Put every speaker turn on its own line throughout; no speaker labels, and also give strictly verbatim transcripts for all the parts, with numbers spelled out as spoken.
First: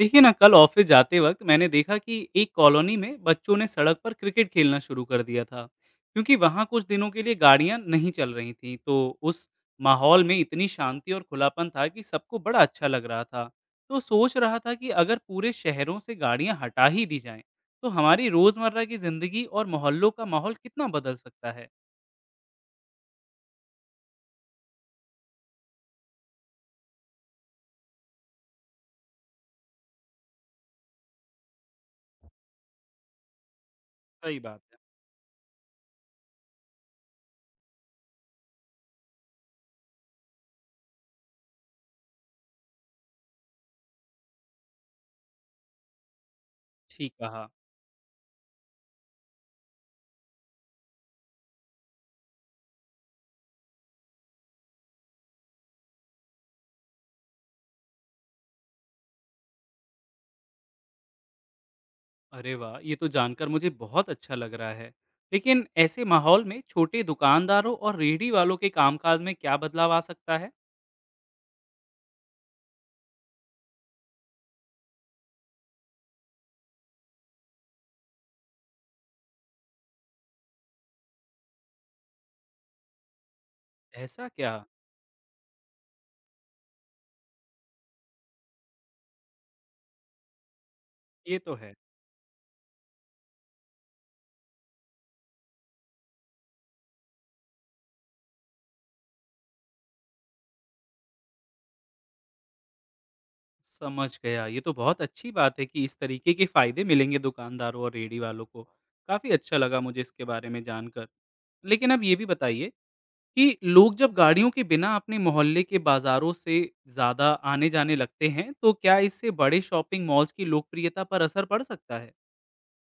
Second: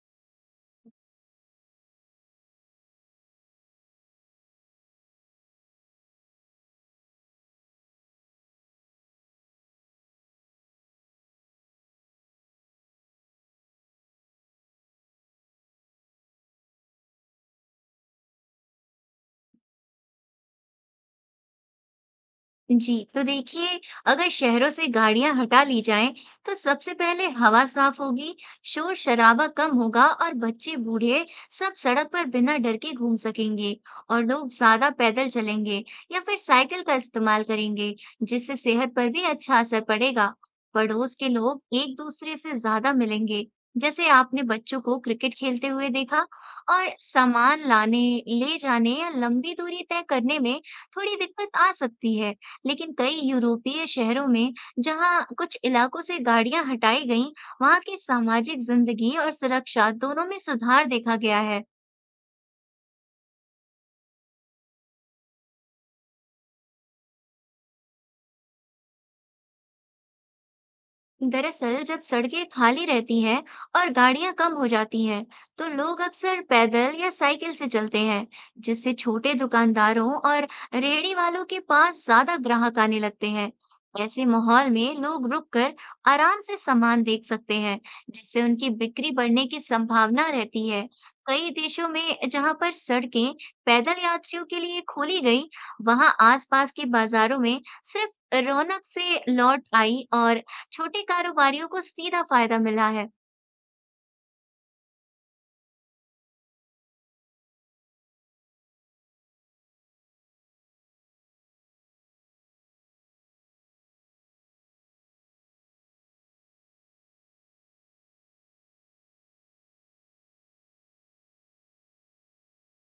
देखिए ना, कल ऑफिस जाते वक्त मैंने देखा कि एक कॉलोनी में बच्चों ने सड़क पर क्रिकेट खेलना शुरू कर दिया था क्योंकि वहां कुछ दिनों के लिए गाड़ियां नहीं चल रही थीं। तो उस माहौल में इतनी शांति और खुलापन था कि सबको बड़ा अच्छा लग रहा था। तो सोच रहा था कि अगर पूरे शहरों से गाड़ियां हटा ही दी जाएं, तो हमारी रोजमर्रा की जिंदगी और मोहल्लों का माहौल कितना बदल सकता है।
जी तो देखिए, अगर शहरों से गाड़ियां हटा ली जाएं तो सबसे पहले हवा साफ होगी। शोर शराबा कम होगा और बच्चे बूढ़े सब सड़क पर बिना डर के घूम सकेंगे और
सही
लोग
बात है।
ज्यादा पैदल चलेंगे या फिर साइकिल का इस्तेमाल करेंगे, जिससे सेहत पर भी अच्छा असर पड़ेगा। पड़ोस के लोग एक दूसरे से ज्यादा मिलेंगे, जैसे आपने बच्चों को क्रिकेट खेलते हुए देखा। और
ठीक कहा।
सामान लाने ले जाने या लंबी दूरी तय करने में थोड़ी दिक्कत आ सकती है, लेकिन कई यूरोपीय शहरों में जहाँ कुछ इलाकों से गाड़ियां हटाई गईं, वहाँ की सामाजिक जिंदगी और सुरक्षा दोनों में सुधार देखा गया है।
अरे वाह! ये तो जानकर मुझे बहुत अच्छा लग रहा है। लेकिन ऐसे माहौल में छोटे दुकानदारों और रेहड़ी वालों के कामकाज में क्या बदलाव आ सकता है?
दरअसल जब सड़कें खाली रहती हैं और गाड़ियां कम हो जाती हैं, तो लोग अक्सर पैदल या साइकिल से चलते हैं, जिससे छोटे दुकानदारों और रेहड़ी वालों के पास ज्यादा ग्राहक आने लगते हैं। ऐसे
ऐसा क्या?
माहौल में लोग रुककर आराम से सामान देख सकते हैं, जिससे उनकी बिक्री बढ़ने की संभावना रहती है।
ये
कई
तो है।
देशों में जहां पर सड़कें पैदल यात्रियों के लिए खोली गई, वहां आसपास के बाजारों में सिर्फ रौनक से लौट आई और छोटे कारोबारियों को सीधा फायदा मिला है।
समझ गया। ये तो बहुत अच्छी बात है कि इस तरीके के फ़ायदे मिलेंगे दुकानदारों और रेहड़ी वालों को। काफ़ी अच्छा लगा मुझे इसके बारे में जानकर। लेकिन अब ये भी बताइए कि लोग जब गाड़ियों के बिना अपने मोहल्ले के बाज़ारों से ज़्यादा आने-जाने लगते हैं, तो क्या इससे बड़े शॉपिंग मॉल्स की लोकप्रियता पर असर पड़ सकता है?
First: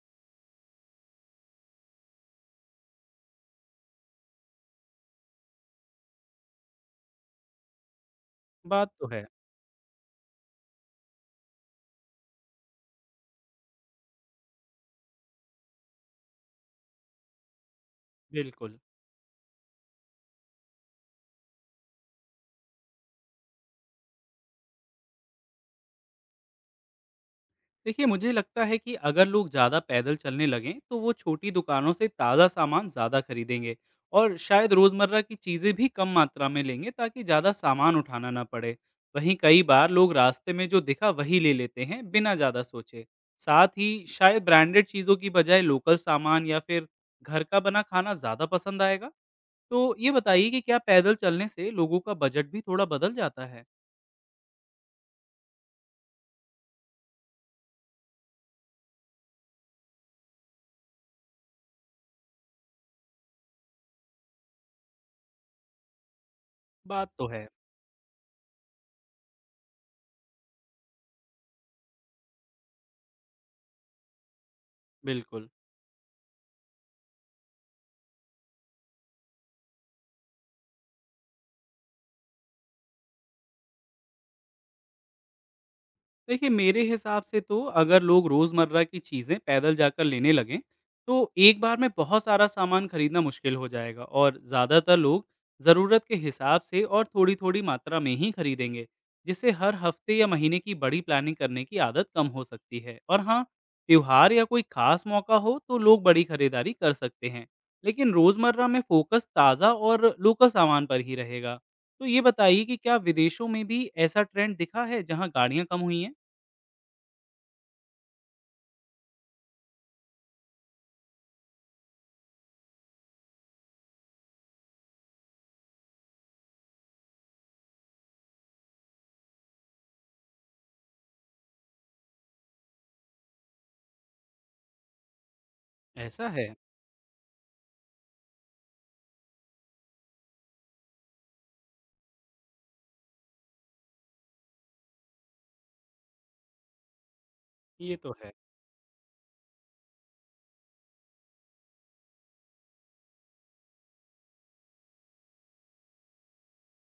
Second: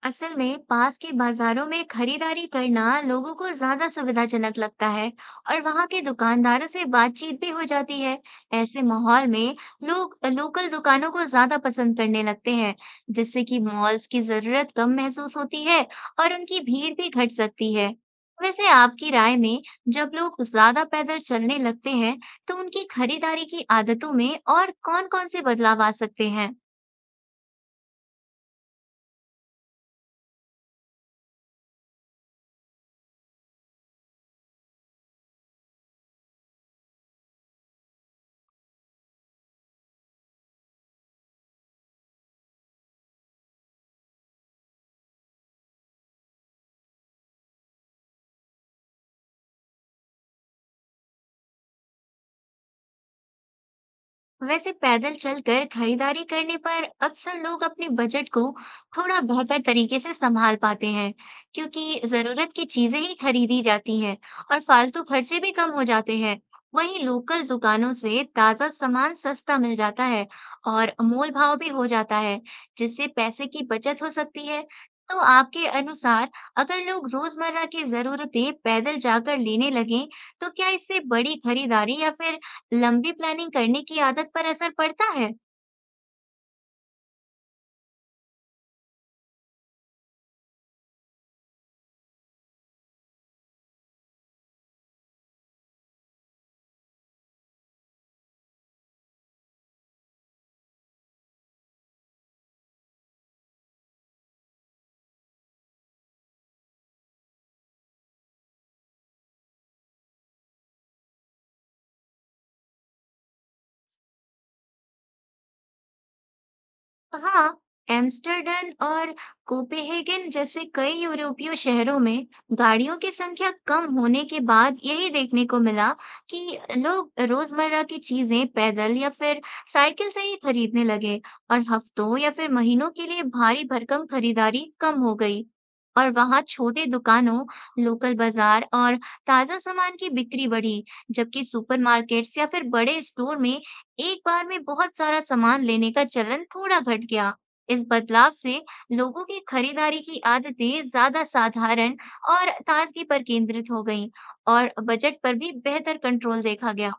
असल में पास के बाजारों में खरीदारी करना लोगों को ज्यादा सुविधाजनक लगता है और वहां के दुकानदारों से बातचीत भी हो जाती है। ऐसे
बात तो है।
माहौल में लोग लोकल दुकानों को ज्यादा पसंद करने लगते हैं, जिससे कि मॉल्स की जरूरत कम महसूस होती है और उनकी भीड़ भी घट सकती है। वैसे
बिल्कुल।
आपकी राय में जब लोग ज्यादा पैदल चलने लगते हैं, तो उनकी खरीदारी की आदतों में और कौन-कौन से बदलाव आ सकते हैं?
देखिए, मुझे लगता है कि अगर लोग ज़्यादा पैदल चलने लगें, तो वो छोटी दुकानों से ताज़ा सामान ज़्यादा खरीदेंगे और शायद रोज़मर्रा की चीज़ें भी कम मात्रा में लेंगे ताकि ज़्यादा सामान उठाना ना पड़े। वहीं कई बार लोग रास्ते में जो दिखा वही ले लेते हैं, बिना ज़्यादा सोचे। साथ ही शायद ब्रांडेड चीज़ों की बजाय लोकल सामान या फिर घर का बना खाना ज़्यादा पसंद आएगा। तो ये बताइए कि क्या पैदल चलने से लोगों का बजट भी थोड़ा बदल जाता है?
वैसे पैदल चलकर खरीदारी करने पर अक्सर लोग अपने बजट को थोड़ा बेहतर तरीके से संभाल पाते हैं, क्योंकि जरूरत की चीजें ही खरीदी जाती हैं और फालतू खर्चे भी कम हो जाते हैं। वहीं
बात तो
लोकल
है।
दुकानों से ताजा सामान सस्ता मिल जाता है और मोल भाव भी हो जाता है, जिससे पैसे की बचत हो सकती है। तो
बिल्कुल।
आपके अनुसार अगर लोग रोजमर्रा की जरूरतें पैदल जाकर लेने लगें, तो क्या इससे बड़ी खरीदारी या फिर लंबी प्लानिंग करने की आदत पर असर पड़ता है?
देखिए, मेरे हिसाब से तो अगर लोग रोज़मर्रा की चीज़ें पैदल जाकर लेने लगें, तो एक बार में बहुत सारा सामान खरीदना मुश्किल हो जाएगा और ज़्यादातर लोग ज़रूरत के हिसाब से और थोड़ी-थोड़ी मात्रा में ही खरीदेंगे, जिससे हर हफ्ते या महीने की बड़ी प्लानिंग करने की आदत कम हो सकती है। और हाँ, त्योहार या कोई खास मौका हो, तो लोग बड़ी खरीदारी कर सकते हैं, लेकिन रोज़मर्रा में फ़ोकस ताज़ा और लोकल सामान पर ही रहेगा। तो ये बताइए कि क्या विदेशों में भी ऐसा ट्रेंड दिखा है, जहाँ गाड़ियाँ कम हुई हैं?
हाँ, एम्स्टर्डम और कोपेनहेगन जैसे कई यूरोपीय शहरों में गाड़ियों की संख्या कम होने के बाद यही देखने को मिला कि लोग रोजमर्रा की चीजें पैदल या फिर साइकिल से ही खरीदने लगे और हफ्तों या फिर महीनों के लिए भारी भरकम खरीदारी कम हो गई। और
ऐसा
वहाँ
है?
छोटे दुकानों, लोकल बाजार और ताजा सामान की बिक्री बढ़ी, जबकि सुपरमार्केट्स या फिर बड़े स्टोर में एक बार में बहुत सारा सामान लेने का चलन थोड़ा घट गया। इस
ये तो
बदलाव
है।
से लोगों की खरीदारी की आदतें ज्यादा साधारण और ताजगी पर केंद्रित हो गईं और बजट पर भी बेहतर कंट्रोल देखा गया।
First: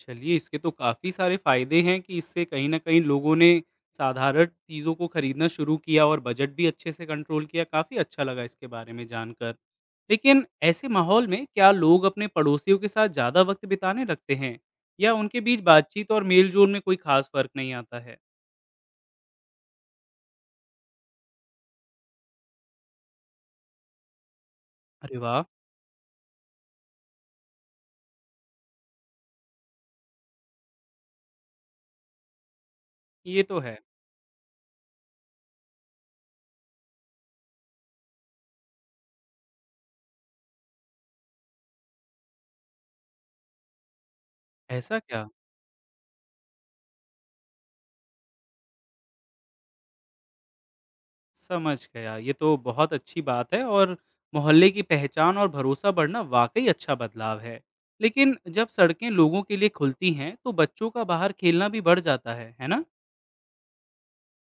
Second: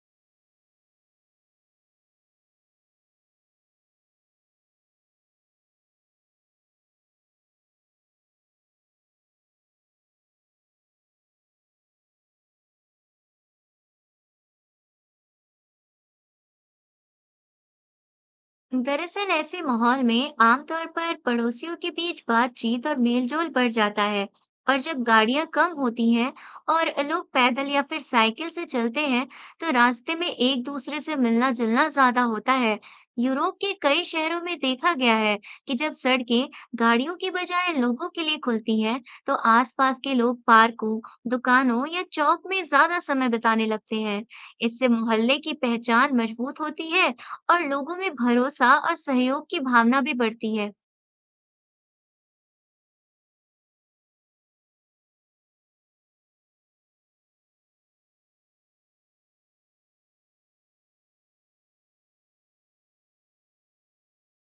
चलिए, इसके तो काफ़ी सारे फ़ायदे हैं कि इससे कहीं न कहीं लोगों ने साधारण चीज़ों को खरीदना शुरू किया और बजट भी अच्छे से कंट्रोल किया। काफ़ी अच्छा लगा इसके बारे में जानकर। लेकिन ऐसे माहौल में क्या लोग अपने पड़ोसियों के साथ ज़्यादा वक़्त बिताने लगते हैं? या उनके बीच बातचीत और मेल-जोल में कोई ख़ास फ़र्क नहीं आता है?
दरअसल ऐसे माहौल में आमतौर पर पड़ोसियों के बीच बातचीत और मेलजोल बढ़ जाता है और जब
अरे वाह!
गाड़ियां कम होती हैं और लोग पैदल या फिर साइकिल से चलते हैं, तो रास्ते में एक दूसरे से मिलना जुलना ज्यादा होता है।
ये
यूरोप
तो
के
है।
कई शहरों में देखा गया है कि जब सड़कें गाड़ियों की बजाय लोगों के लिए खुलती हैं, तो आसपास के लोग पार्कों, दुकानों या चौक में ज्यादा समय बिताने लगते हैं। इससे
ऐसा क्या?
मोहल्ले की पहचान मजबूत होती है और लोगों में भरोसा और सहयोग की भावना भी बढ़ती है।
समझ गया। ये तो बहुत अच्छी बात है और मोहल्ले की पहचान और भरोसा बढ़ना वाकई अच्छा बदलाव है। लेकिन जब सड़कें लोगों के लिए खुलती हैं, तो बच्चों का बाहर खेलना भी बढ़ जाता है, है ना?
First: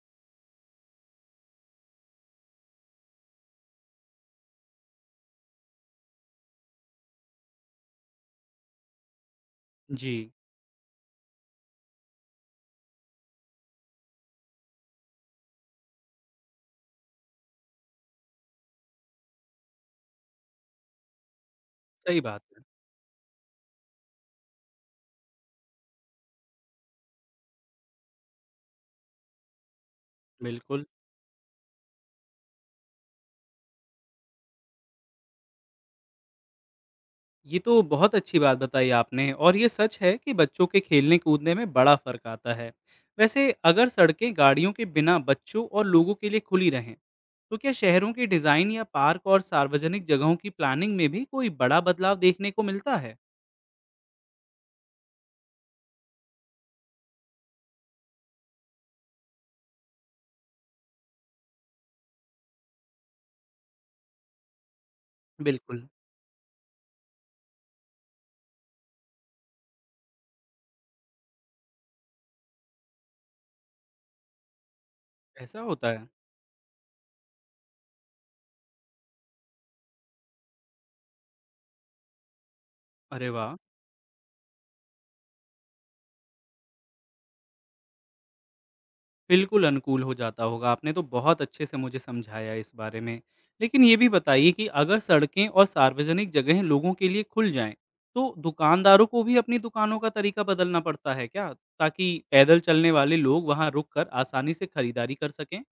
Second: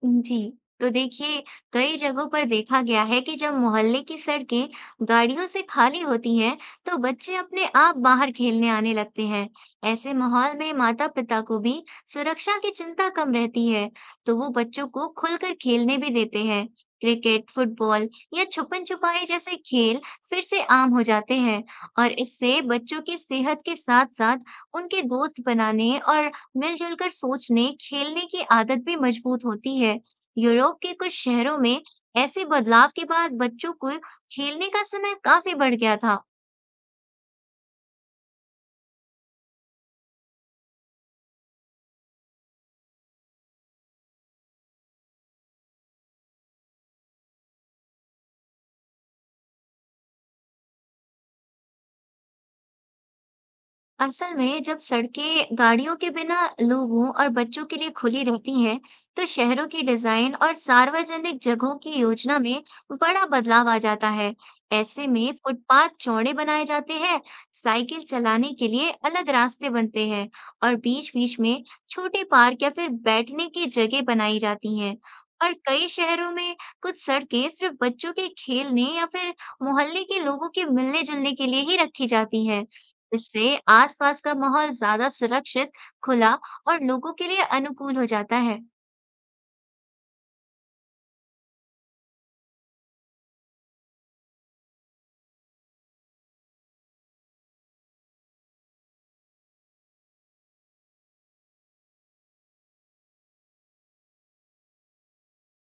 जी तो देखिए, कई जगहों पर देखा गया है कि जब मोहल्ले की सड़कें गाड़ियों से खाली होती हैं, तो बच्चे अपने आप बाहर खेलने आने लगते हैं।
जी।
ऐसे माहौल में माता-पिता को भी सुरक्षा की चिंता कम रहती है, तो वो बच्चों को खुलकर खेलने भी देते हैं। क्रिकेट, फुटबॉल या छुपन-छुपाई जैसे खेल फिर से आम हो जाते हैं और
सही बात
इससे
है।
बच्चों की सेहत के साथ-साथ उनके दोस्त बनाने और मिलजुल कर सोचने, खेलने की आदत भी मजबूत होती है। यूरोप
बिल्कुल।
के कुछ शहरों में ऐसे बदलाव के बाद बच्चों को खेलने का समय काफी बढ़ गया था।
ये तो बहुत अच्छी बात बताई आपने, और ये सच है कि बच्चों के खेलने कूदने में बड़ा फर्क आता है। वैसे अगर सड़कें गाड़ियों के बिना बच्चों और लोगों के लिए खुली रहें, तो क्या शहरों के डिजाइन या पार्क और सार्वजनिक जगहों की प्लानिंग में भी कोई बड़ा बदलाव देखने को मिलता है?
असल में जब सड़कें गाड़ियों के बिना लोगों और बच्चों के लिए खुली रहती हैं, तो शहरों की डिजाइन और सार्वजनिक जगहों की योजना में बड़ा बदलाव आ जाता है। ऐसे में
बिल्कुल।
फुटपाथ चौड़े बनाए जाते हैं, साइकिल चलाने के लिए अलग रास्ते बनते हैं और बीच-बीच में छोटे पार्क या फिर बैठने की जगह बनाई जाती हैं। और
ऐसा होता
कई
है?
शहरों में कुछ सड़कें सिर्फ बच्चों के खेलने या फिर मोहल्ले के लोगों के मिलने-जुलने के लिए ही रखी जाती हैं।
अरे
इससे
वाह!
आसपास का माहौल ज्यादा सुरक्षित, खुला और लोगों के लिए अनुकूल हो जाता है।
बिल्कुल अनुकूल हो जाता होगा। आपने तो बहुत अच्छे से मुझे समझाया इस बारे में। लेकिन ये भी बताइए कि अगर सड़कें और सार्वजनिक जगहें लोगों के लिए खुल जाएँ, तो दुकानदारों को भी अपनी दुकानों का तरीका बदलना पड़ता है क्या? ताकि पैदल चलने वाले लोग वहाँ रुक कर आसानी से खरीदारी कर सकें?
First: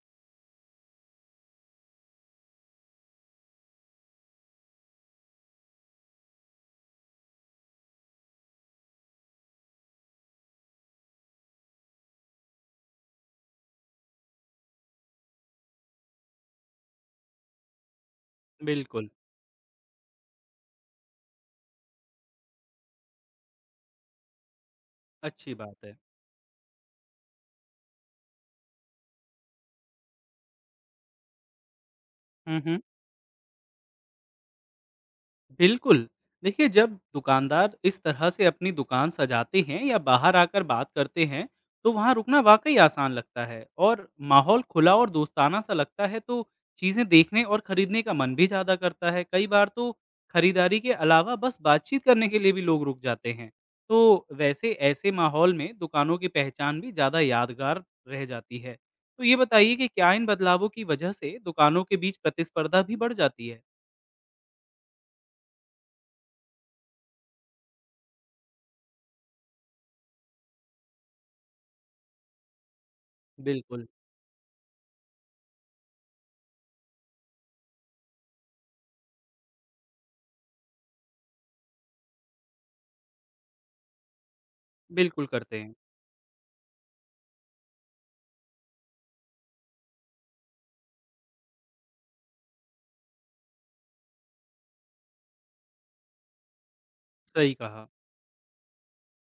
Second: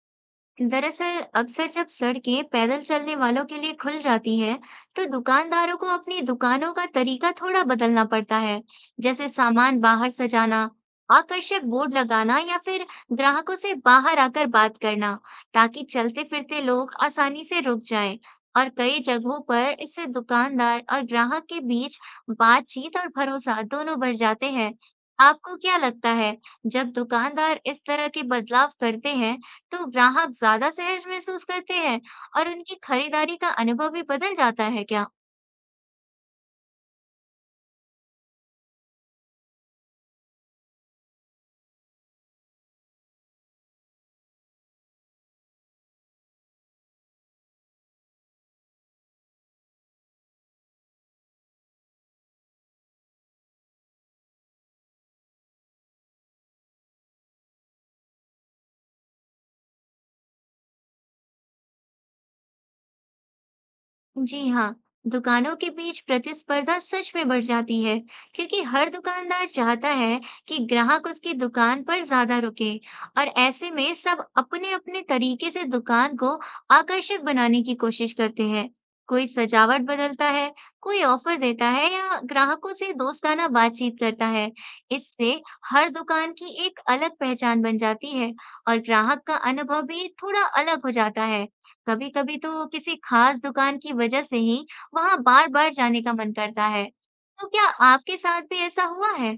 दरअसल अक्सर जब सड़कें पैदल चलने वालों के लिए खुल जाती हैं, तो दुकानदारों को अपनी दुकानों का तरीका थोड़ा बदलना पड़ता है, जैसे सामान बाहर सजाना, आकर्षक बोर्ड लगाना या फिर ग्राहकों से बाहर आकर बात करना, ताकि चलते फिरते लोग आसानी से रुक जाएं। और कई
बिल्कुल।
जगहों पर इससे दुकानदार और ग्राहक के बीच बातचीत और भरोसा दोनों बढ़ जाते हैं।
अच्छी
आपको क्या
बात है।
लगता है, जब दुकानदार इस तरह के बदलाव करते हैं, तो ग्राहक ज़्यादा सहज महसूस करते हैं और
हुँ,
उनकी
हुँ।
खरीदारी का अनुभव भी बदल जाता है क्या?
बिल्कुल। देखिए, जब दुकानदार इस तरह से अपनी दुकान सजाते हैं या बाहर आकर बात करते हैं, तो वहाँ रुकना वाक़ई आसान लगता है और माहौल खुला और दोस्ताना सा लगता है, तो चीज़ें देखने और खरीदने का मन भी ज़्यादा करता है। कई बार तो खरीदारी के अलावा बस बातचीत करने के लिए भी लोग रुक जाते हैं। तो वैसे ऐसे माहौल में दुकानों की पहचान भी ज़्यादा यादगार रह जाती है। तो ये बताइए कि क्या इन बदलावों की वजह से दुकानों के बीच प्रतिस्पर्धा भी बढ़ जाती है?
जी हाँ, दुकानों के बीच प्रतिस्पर्धा सच में बढ़ जाती है, क्योंकि हर दुकानदार चाहता है कि ग्राहक उसकी दुकान पर ज्यादा रुके, और ऐसे
बिल्कुल।
में सब अपने-अपने तरीके से दुकान को आकर्षक बनाने की कोशिश करते हैं। कोई सजावट बदलता है, कोई ऑफर देता है या ग्राहकों से दोस्ताना बातचीत करता है।
बिल्कुल
इससे
करते हैं।
हर दुकान की एक अलग पहचान बन जाती है और ग्राहक का अनुभव भी थोड़ा अलग हो जाता है। कभी-कभी तो किसी खास दुकान की वजह से ही वहां बार-बार जाने का मन करता है। तो
सही
क्या
कहा।
आपके साथ भी ऐसा हुआ है?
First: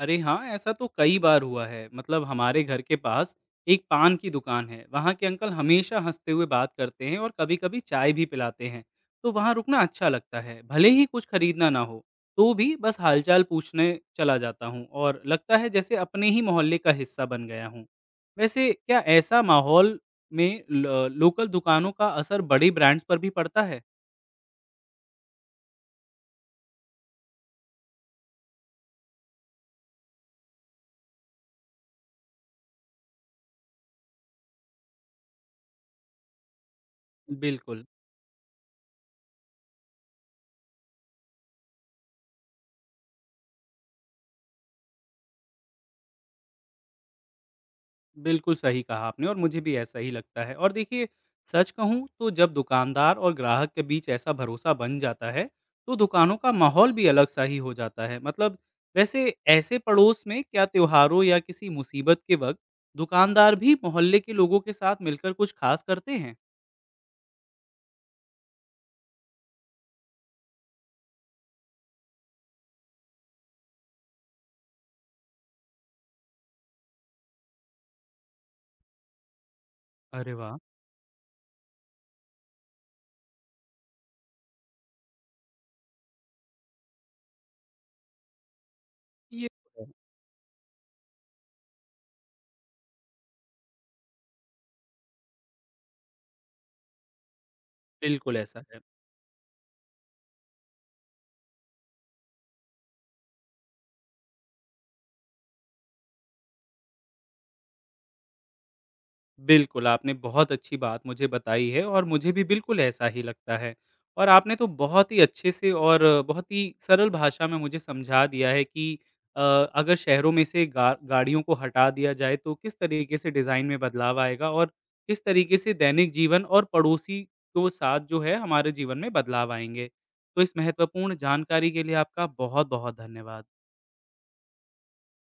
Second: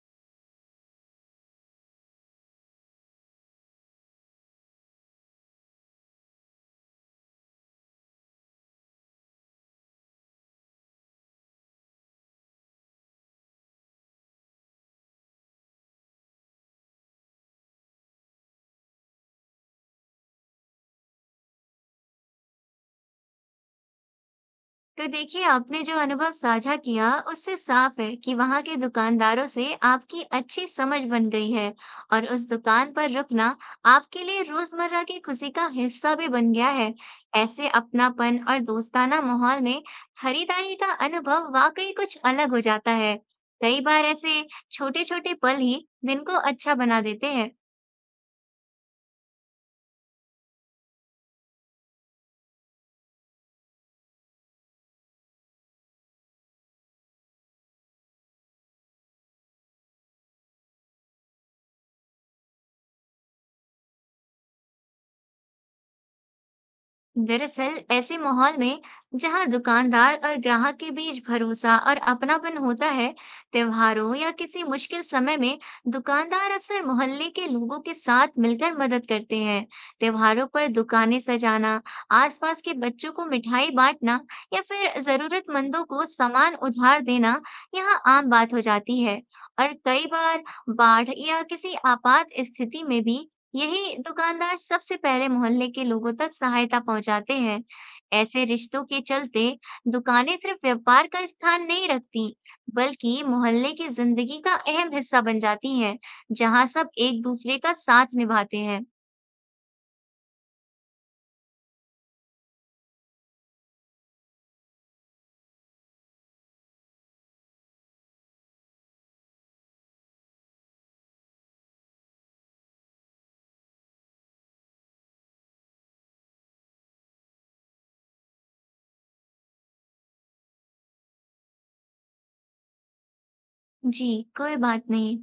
अरे हाँ, ऐसा तो कई बार हुआ है। मतलब हमारे घर के पास एक पान की दुकान है। वहाँ के अंकल हमेशा हँसते हुए बात करते हैं और कभी-कभी चाय भी पिलाते हैं। तो वहाँ रुकना अच्छा लगता है। भले ही कुछ खरीदना ना हो, तो भी बस हालचाल पूछने चला जाता हूँ और लगता है जैसे अपने ही मोहल्ले का हिस्सा बन गया हूँ। वैसे क्या ऐसा माहौल में ल लोकल दुकानों का असर बड़े ब्रांड्स पर भी पड़ता है?
तो देखिए, आपने जो अनुभव साझा किया उससे साफ है कि वहां के दुकानदारों से आपकी अच्छी समझ बन गई है और उस दुकान पर रुकना आपके लिए रोजमर्रा की खुशी का हिस्सा भी बन गया है। ऐसे
बिल्कुल।
अपनापन और दोस्ताना माहौल में खरीदारी का अनुभव वाकई कुछ अलग हो जाता है। कई बार ऐसे छोटे छोटे पल ही दिन को अच्छा बना देते हैं।
बिल्कुल सही कहा आपने, और मुझे भी ऐसा ही लगता है। और देखिए, सच कहूँ तो जब दुकानदार और ग्राहक के बीच ऐसा भरोसा बन जाता है, तो दुकानों का माहौल भी अलग सा ही हो जाता है। मतलब वैसे ऐसे पड़ोस में क्या त्योहारों या किसी मुसीबत के वक्त दुकानदार भी मोहल्ले के लोगों के साथ मिलकर कुछ खास करते हैं?
दरअसल ऐसे माहौल में जहां दुकानदार और ग्राहक के बीच भरोसा और अपनापन होता है, त्योहारों या किसी मुश्किल समय में दुकानदार अक्सर मोहल्ले के लोगों के साथ मिलकर मदद करते हैं।
अरे
त्योहारों
वाह!
पर दुकानें सजाना, आसपास के बच्चों को मिठाई बांटना या फिर जरूरतमंदों को सामान उधार देना यहाँ आम बात हो जाती है।
ये
और
तो है।
कई बार बाढ़ या किसी आपात स्थिति में भी यही दुकानदार सबसे पहले मोहल्ले के लोगों तक सहायता पहुंचाते हैं।
बिल्कुल
ऐसे
ऐसा है।
रिश्तों के चलते दुकानें सिर्फ व्यापार का स्थान नहीं रखती, बल्कि मोहल्ले की जिंदगी का अहम हिस्सा बन जाती हैं, जहां सब एक दूसरे का साथ निभाते हैं।
बिल्कुल, आपने बहुत अच्छी बात मुझे बताई है और मुझे भी बिल्कुल ऐसा ही लगता है। और आपने तो बहुत ही अच्छे से और बहुत ही सरल भाषा में मुझे समझा दिया है कि अ, अगर शहरों में से गा गाड़ियों को हटा दिया जाए तो किस तरीके से डिज़ाइन में बदलाव आएगा और किस तरीके से दैनिक जीवन और पड़ोसी को साथ जो है हमारे जीवन में बदलाव आएँगे। तो इस महत्वपूर्ण जानकारी के लिए आपका बहुत-बहुत धन्यवाद।
जी, कोई बात नहीं।